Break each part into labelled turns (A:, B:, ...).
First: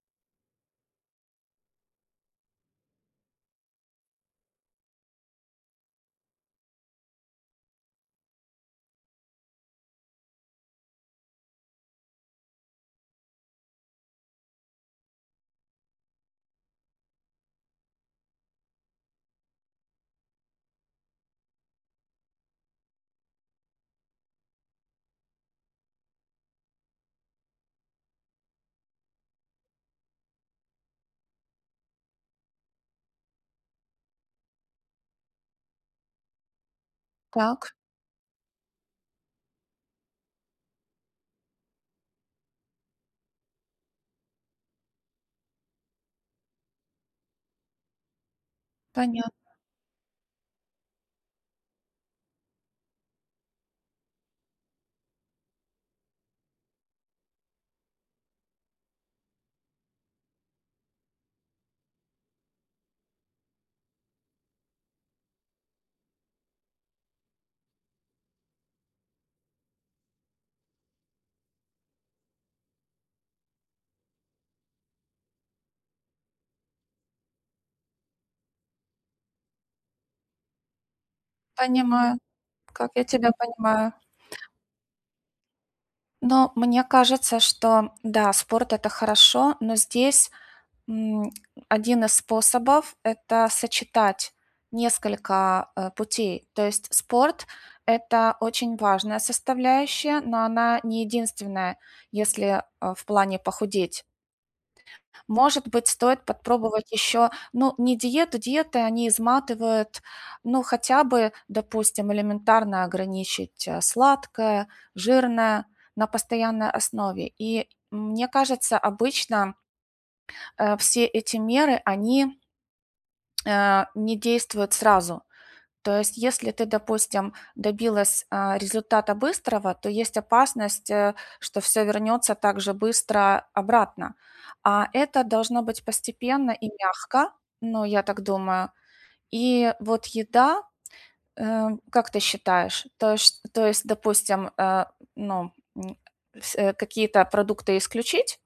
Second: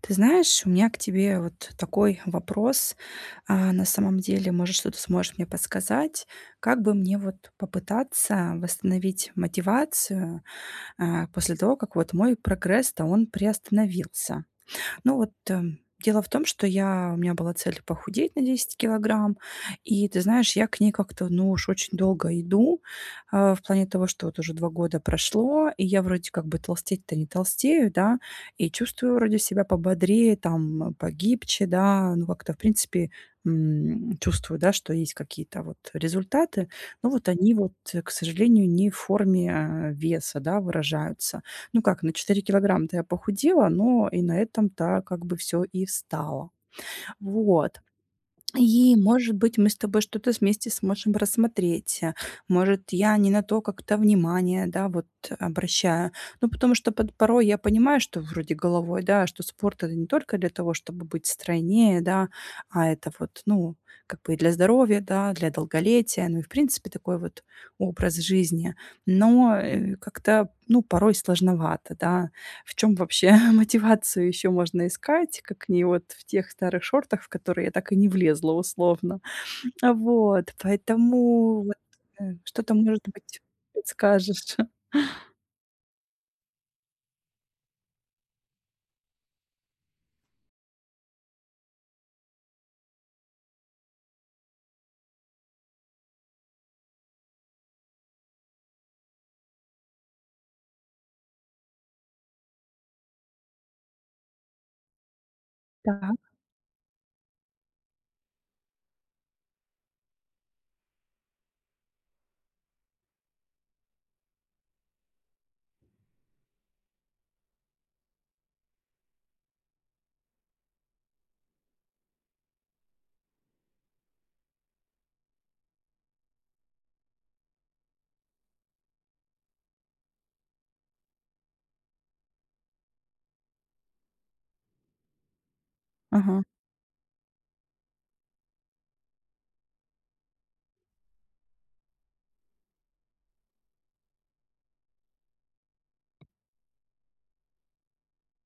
A: Ты знаешь, у меня к тебе вот такой вопрос. На самом деле, может, что-то сможешь мне подсказать. Как бы мне вот попытаться восстановить мотивацию, после того, как вот мой прогресс-то он приостановился? Ну вот, дело в том, что я у меня была цель похудеть на 10 килограмм. И ты знаешь, я к ней как-то, ну уж очень долго иду, в плане того, что вот уже 2 года прошло, и я вроде как бы толстеть-то не толстею, да, и чувствую вроде себя пободрее, там, погибче, да, ну как-то в принципе, чувствую, да, что есть какие-то вот результаты, но вот они вот,
B: Так,
A: к сожалению, не в форме, а, веса, да, выражаются. Ну как, на 4 килограмма-то я похудела, но и на этом-то как бы все и встало. Вот. И, может
B: понятно.
A: быть, мы с тобой что-то вместе сможем рассмотреть. Может, я не на то как-то внимание, да, вот обращаю. Ну, потому что под порой я понимаю, что вроде головой, да, что спорт- это не только для того, чтобы быть стройнее, да, а это вот, ну, как бы и для здоровья, да, для долголетия, ну и, в принципе, такой вот образ жизни. Но, как-то, ну, порой сложновато, да. В чем вообще мотивацию еще можно искать, как не вот в тех старых шортах, в которые я так и не влезла условно. Вот, поэтому вот,
B: Понимаю,
A: что-то,
B: как
A: может
B: я тебя
A: быть,
B: понимаю.
A: подскажешь.
B: Но мне кажется, что да, спорт это хорошо, но здесь, м, один из способов- это сочетать несколько, путей. То есть спорт- это очень важная составляющая, но она не единственная, если, в плане похудеть. Может быть,
A: Так,
B: стоит подпробовать еще, ну, не диету, диеты, они изматывают, ну, хотя бы, допустим, элементарно ограничить сладкое, жирное на постоянной основе. И мне кажется, обычно все эти меры, они не действуют сразу. То есть, если ты, допустим, добилась, результата быстрого, то есть опасность, что все вернется так же быстро обратно. А это должно быть
A: ага.
B: постепенно и мягко, ну, я так думаю. И вот еда, э, как ты считаешь, то есть, допустим, ну, какие-то продукты исключить,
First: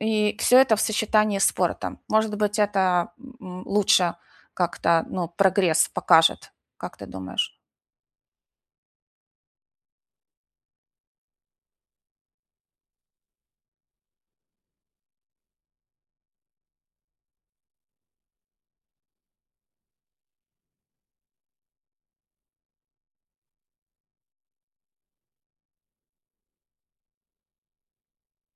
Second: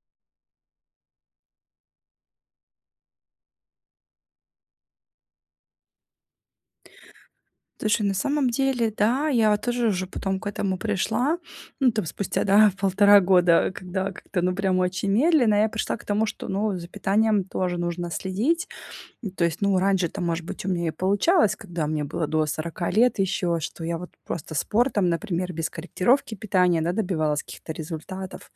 B: и все это в сочетании с спортом. Может быть, это, лучше как-то, ну, прогресс покажет. Как ты думаешь?
A: Слушай, на самом деле, да, я тоже уже потом к этому пришла. Ну, там спустя, да, 1,5 года, когда как-то, ну, прям очень медленно я пришла к тому, что, ну, за питанием тоже нужно следить. Ну, то есть, ну, раньше-то, может быть, у меня и получалось, когда мне было до 40 лет еще, что я вот просто спортом, например, без корректировки питания, да, добивалась каких-то результатов.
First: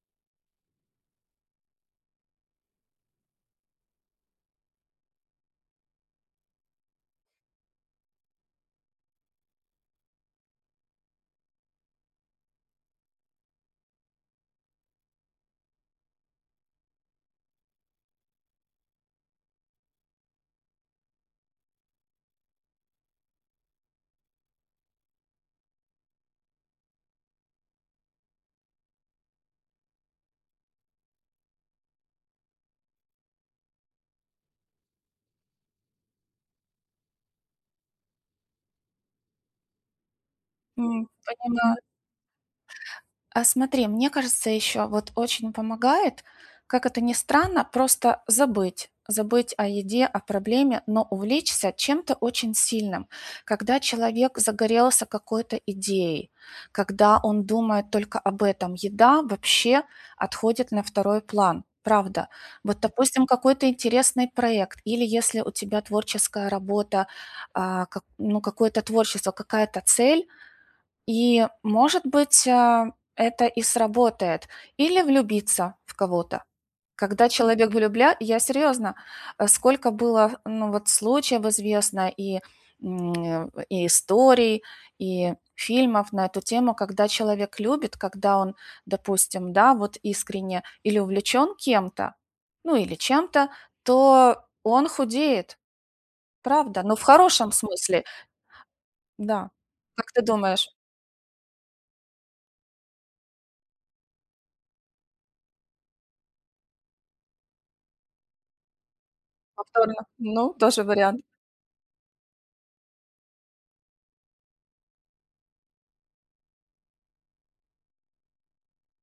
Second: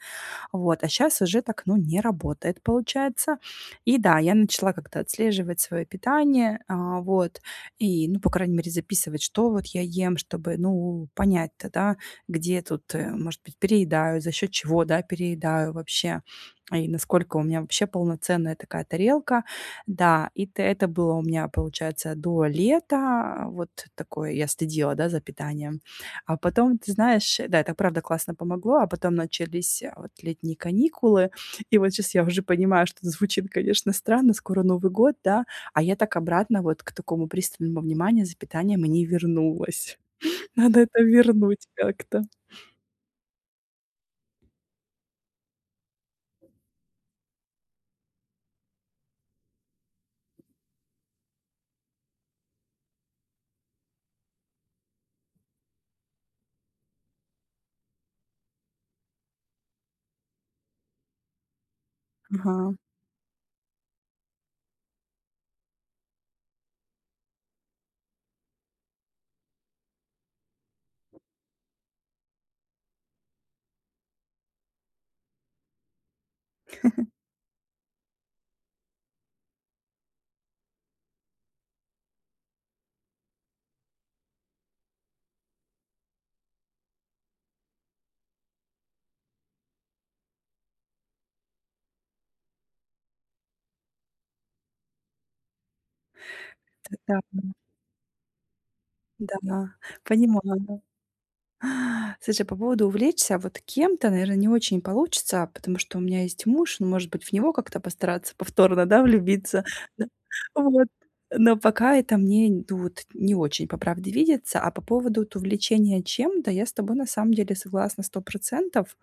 A: Вот, а сейчас уже так, ну, не работает, получается. И да, я начала как-то отслеживать свое питание, вот, и, ну, по крайней мере, записывать, что вот я ем, чтобы, ну, понять-то, да, где тут, может быть, переедаю, за счет чего, да, переедаю вообще, и насколько у меня вообще полноценная такая тарелка. Да, и т это было у меня, получается, до лета. Вот такое я следила, да, за питанием. А потом, ты знаешь, да, это правда классно помогло, а потом начались вот летние каникулы, и вот сейчас я уже понимаю, что это звучит, конечно, странно, скоро Новый год, да, а я так обратно вот к такому пристальному вниманию за питанием и не вернулась. Надо это вернуть
B: Поняла.
A: как-то.
B: А смотри, мне кажется, еще вот очень помогает, как это ни странно, просто забыть. Забыть о еде, о проблеме, но увлечься чем-то очень сильным. Когда человек загорелся какой-то идеей, когда он думает только об этом, еда вообще отходит на второй план. Правда.
A: Ага,
B: Вот, допустим, какой-то интересный проект, или если у тебя творческая работа, как- ну, какое-то творчество, какая-то цель, и, может быть, это и сработает. Или влюбиться в кого-то. Когда человек влюбля я серьезно, сколько было, ну, вот случаев известно и, и историй, и фильмов на эту тему, когда человек любит, когда он, допустим, да, вот искренне или увлечен кем-то, ну, или чем-то, то он худеет, правда,
A: т
B: но в
A: да,
B: хорошем смысле, да.
A: да,
B: Как ты думаешь?
A: понимаю. Слушай, по поводу увлечься вот кем-то, наверное, не очень получится, потому что у меня есть муж, ну, может быть, в него как-то постараться повторно, да, влюбиться. Да.
B: Повторно. Ну, тоже
A: Вот.
B: вариант.
A: Но пока это мне, ну, вот не очень, по правде, видится. А по поводу вот увлечения чем-то, я с тобой на самом деле согласна 100%.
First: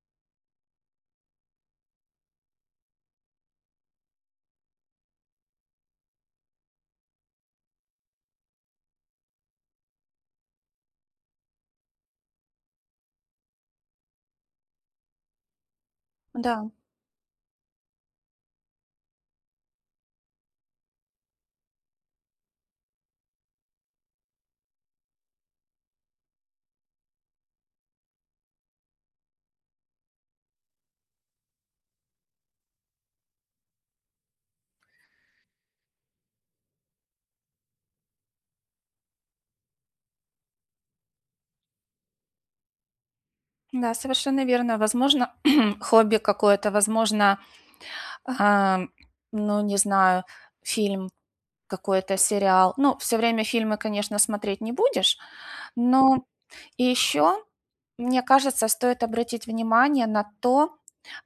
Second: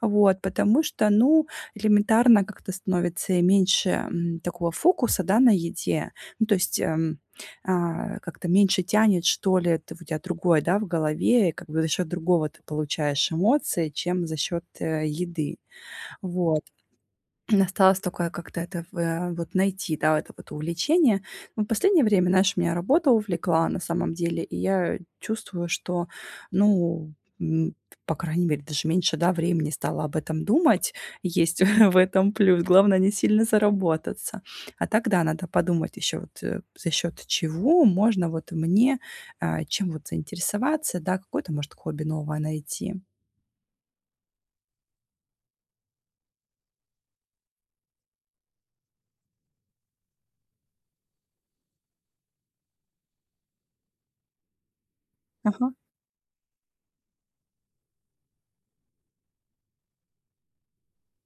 A: Вот, потому что, ну, элементарно как-то становится меньше такого фокуса, да, на еде. Ну, то есть как-то меньше тянет, что ли, ты у тебя другое, да, в голове, и как бы за счет другого ты получаешь эмоции, чем за счет, еды. Вот.
B: Да,
A: Осталось такое как-то это вот найти, да, это вот увлечение. Ну, в последнее время, знаешь, меня работа увлекла на самом деле, и я чувствую, что, ну, м, по крайней мере, даже меньше, да, времени стала об этом думать. Есть в этом плюс. Главное, не сильно заработаться. А тогда надо подумать еще вот за счет чего можно вот мне, чем вот заинтересоваться, да, какое-то, может, хобби новое найти.
B: да, совершенно верно. Возможно, хобби какое-то, возможно, а, ну, не знаю, фильм какой-то, сериал. Ну, все время фильмы, конечно, смотреть не будешь,
A: Ага.
B: но еще мне кажется, стоит обратить внимание на то,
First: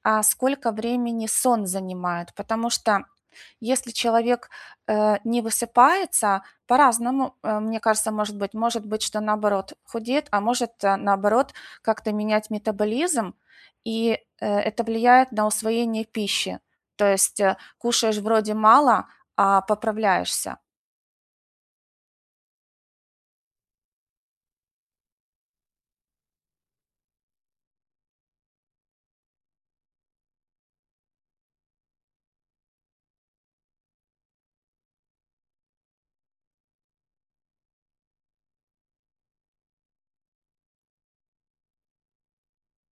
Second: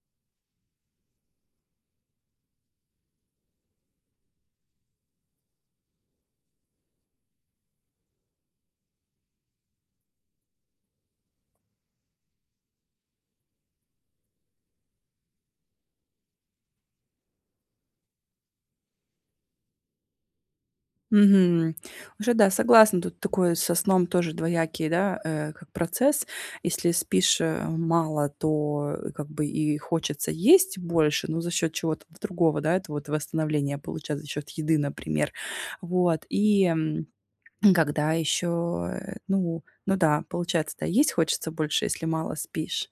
B: сколько времени сон занимает, потому что если человек не высыпается, по-разному, мне кажется, может быть, что наоборот худеет, а может наоборот как-то менять метаболизм, и это влияет на усвоение пищи. То есть кушаешь вроде мало, а поправляешься.
A: Мгм. Уже да, согласна, тут такое со сном тоже двоякий, да, как процесс. Если спишь, мало, то, как бы и хочется есть больше, но за счет чего-то другого, да, это вот восстановление получать за счет еды, например. Вот и, когда еще, ну да, получается да, есть хочется больше, если мало спишь.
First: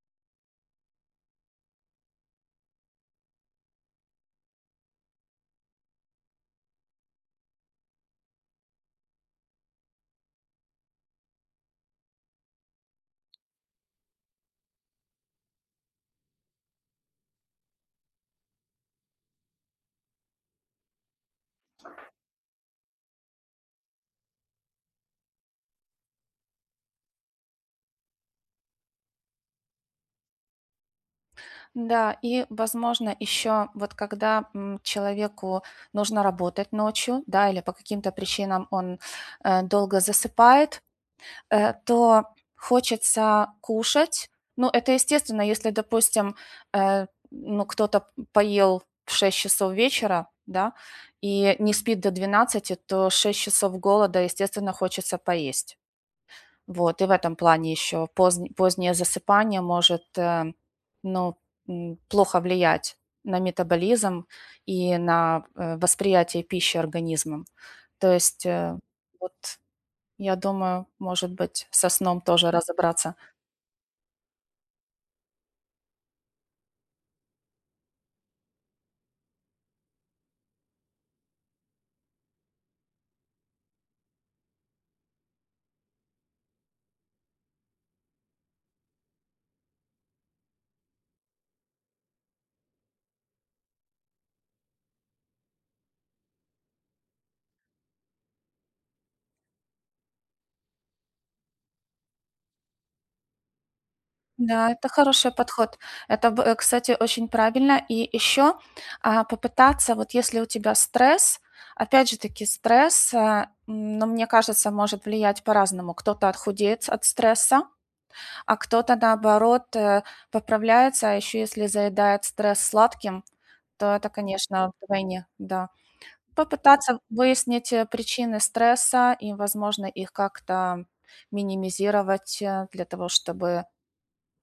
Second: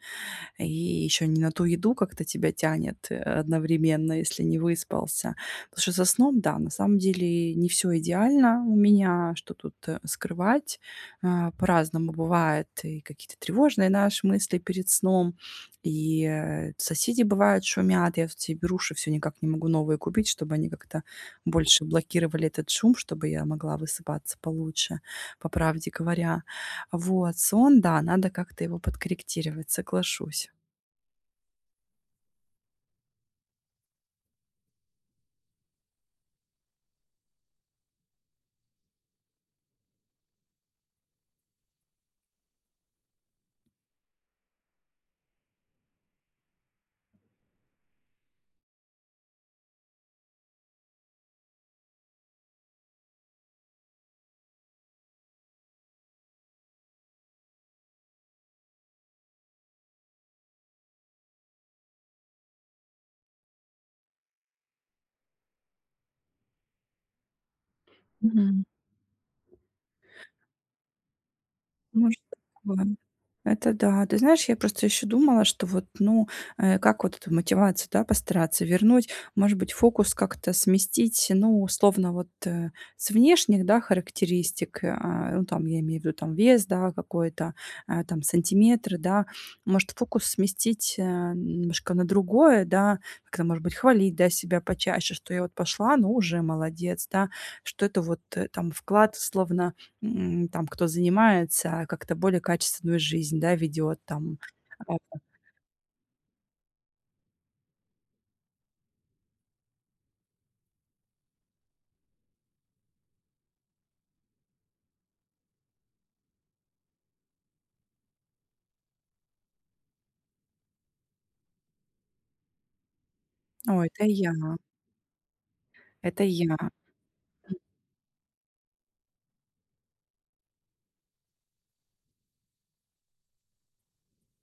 A: И еще не на ту еду как-то тебя тянет, одновременно, если не выспался. Потому что со сном, да, на самом деле не все идеально у меня, что тут, скрывать. По-разному бывает. И какие-то тревожные наши мысли перед сном, и, соседи бывают шумят. Я вот себе беруши все никак не могу новые купить, чтобы они как-то больше блокировали этот шум, чтобы я могла высыпаться получше, по правде говоря. Вот, сон, да, надо как-то его подкорректировать, соглашусь.
B: Да, и, возможно, еще вот когда человеку нужно работать ночью, да, или по каким-то причинам он долго засыпает, то хочется кушать. Ну, это естественно, если, допустим, ну, кто-то поел в 6 часов вечера, да, и не спит до двенадцати, то 6 часов голода, естественно, хочется поесть. Вот, и в этом плане еще позднее засыпание может, ну, плохо влиять на метаболизм и на, восприятие пищи организмом. То есть,
A: Мгм.
B: вот я думаю, может быть, со
A: Может,
B: сном тоже
A: такое.
B: разобраться.
A: Это да. Ты знаешь, я просто еще думала, что вот, ну, как вот эту мотивацию, да, постараться вернуть, может быть, фокус как-то сместить, ну, условно, вот с внешних, да, характеристик, ну, там, я имею в виду, там, вес, да, какой-то, там, сантиметры, да, может, фокус сместить немножко на другое, да, как-то, может быть, хвалить, да, себя почаще, что я вот пошла, ну, уже молодец, да, что это вот там вклад, словно, там кто занимается, а как-то более качественную жизнь, да, ведет там.
B: Да, это
A: Вот.
B: хороший подход. Это, кстати, очень правильно. И еще, попытаться, вот если у тебя стресс, опять же таки стресс, но мне кажется, может влиять по-разному. Кто-то отхудеет от стресса, а кто-то, наоборот, поправляется, а еще если заедает стресс сладким,
A: "О,
B: то
A: это
B: это,
A: я,
B: конечно, вдвойне, да.
A: это я".
B: Попытаться выяснить, причины стресса и, возможно, их как-то минимизировать, для того, чтобы,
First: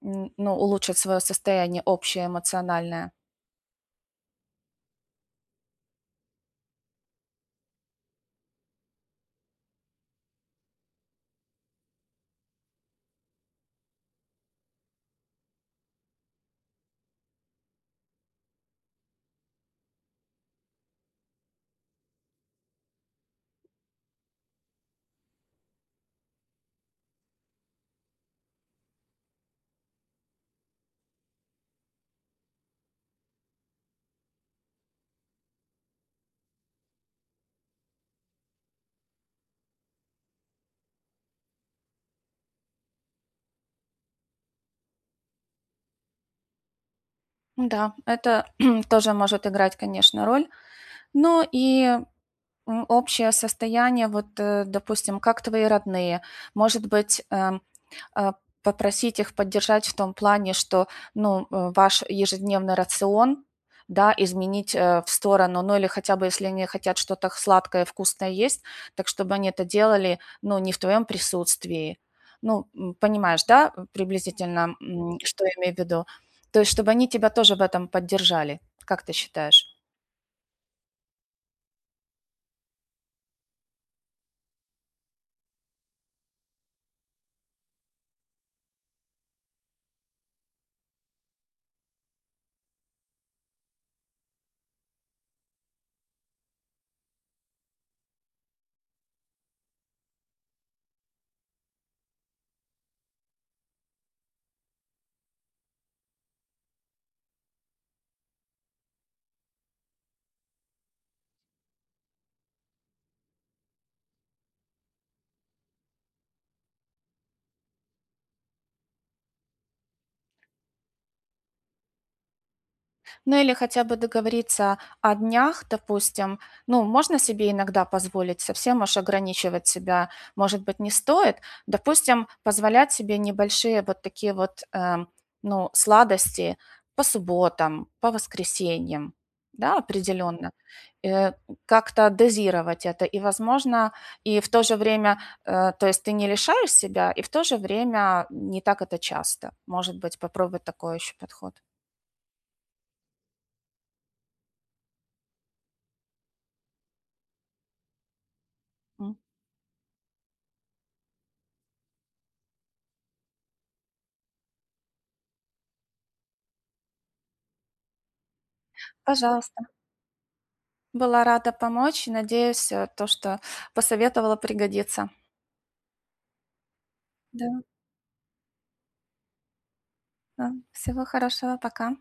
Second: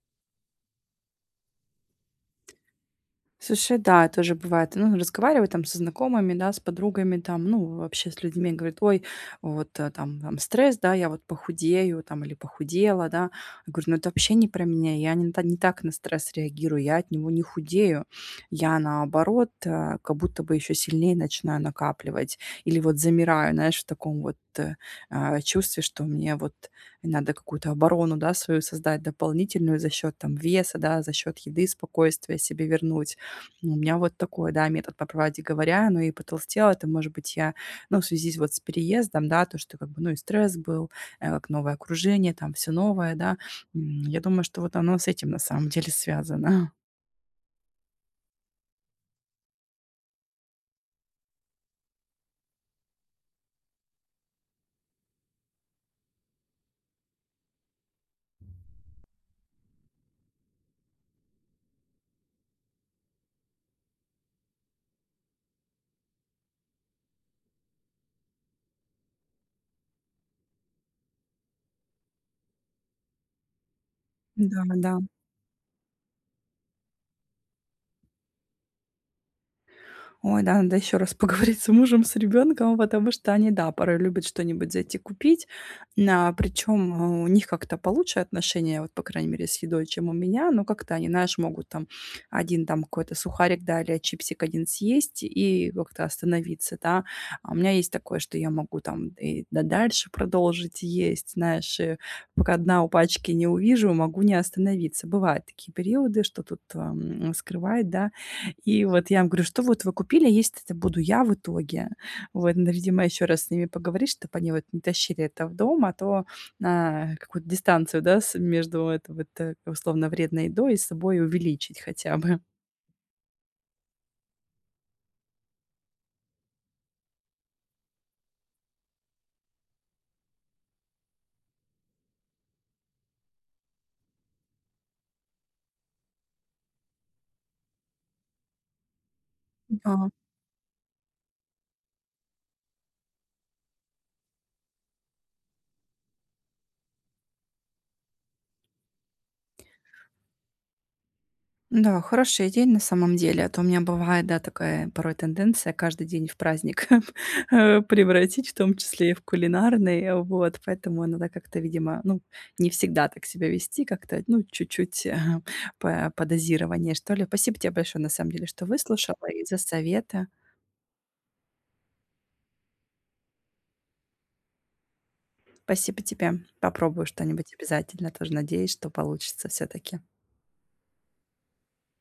B: н ну, улучшить свое состояние общее эмоциональное.
A: Слушай, да, тоже бывает. Ну, разговариваю там со знакомыми, да, с подругами, там, ну, вообще с людьми, говорит, ой, вот там стресс, да, я вот похудею, там, или похудела, да. Я говорю, ну, это вообще не про меня, я не, та- не так на стресс реагирую, я от него не худею, я, наоборот, как будто бы еще сильнее начинаю накапливать, или вот замираю, знаешь, в таком вот чувстве, что мне вот надо какую-то оборону, да, свою создать дополнительную за счет там веса, да, за счет еды, спокойствия себе вернуть. Ну, у меня вот такой, да, метод, по правде говоря. Ну и потолстела это, может быть, я, ну, в связи с вот с переездом, да, то, что как бы, ну, и стресс был, как новое окружение, там все новое, да. Я думаю, что вот оно с этим на самом деле связано.
B: Да, это тоже может играть, конечно, роль. Ну и, общее состояние, вот, допустим, как твои родные. Может быть, а, попросить их поддержать в том плане, что, ну, ваш ежедневный рацион, да, изменить в сторону, ну или хотя бы, если они хотят что-то сладкое, вкусное есть, так чтобы они это делали, ну, не в твоем присутствии. Ну, понимаешь, да,
A: Да,
B: приблизительно,
A: да.
B: что я имею в виду? То есть, чтобы они тебя тоже в этом поддержали. Как ты считаешь?
A: Ой, да, надо еще раз поговорить с мужем, с ребенком, потому что они, да, порой любят что-нибудь зайти купить. На, причем у них как-то получше отношения, вот, по крайней мере, с едой, чем у меня, но как-то они, знаешь, могут там один там какой-то сухарик, да, или чипсик один съесть и как-то остановиться, да. А у меня есть такое, что я могу там и дальше продолжить есть, знаешь, и пока дна у пачки не увижу, могу не остановиться. Бывают такие периоды, что тут скрывает, да, и вот я им говорю: "Что вот вы купили, а есть это буду я в итоге". Вот, надо, видимо, еще раз с ними поговорить, чтобы они вот не тащили это в дом, а то, какую-то дистанцию, да, с между это вот, условно вредной едой и собой увеличить хотя бы.
B: Ну или хотя бы договориться о днях, допустим. Ну, можно себе иногда позволить, совсем уж ограничивать себя, может быть, не стоит. Допустим, позволять себе небольшие вот такие вот, ну, сладости по субботам, по воскресеньям, да, определенно. Э, как-то дозировать это. И, возможно, и в то же время, то есть ты не лишаешь себя, и в то же время не так это часто. Может быть, попробовать такой еще подход.
A: Да, хорошая идея на самом деле. А то у меня бывает, да, такая порой тенденция каждый день в праздник превратить, в том числе и
B: М.
A: в кулинарный. Вот, поэтому надо как-то, видимо, ну, не всегда так себя вести, как-то, ну, чуть-чуть по дозированию, что ли. Спасибо тебе большое, на самом деле, что выслушала и за
B: Пожалуйста.
A: советы.
B: Была рада помочь. Надеюсь, то, что посоветовала, пригодится.
A: Спасибо тебе. Попробую
B: Да,
A: что-нибудь обязательно. Тоже надеюсь, что получится все-таки.
B: да. Всего хорошего. Пока.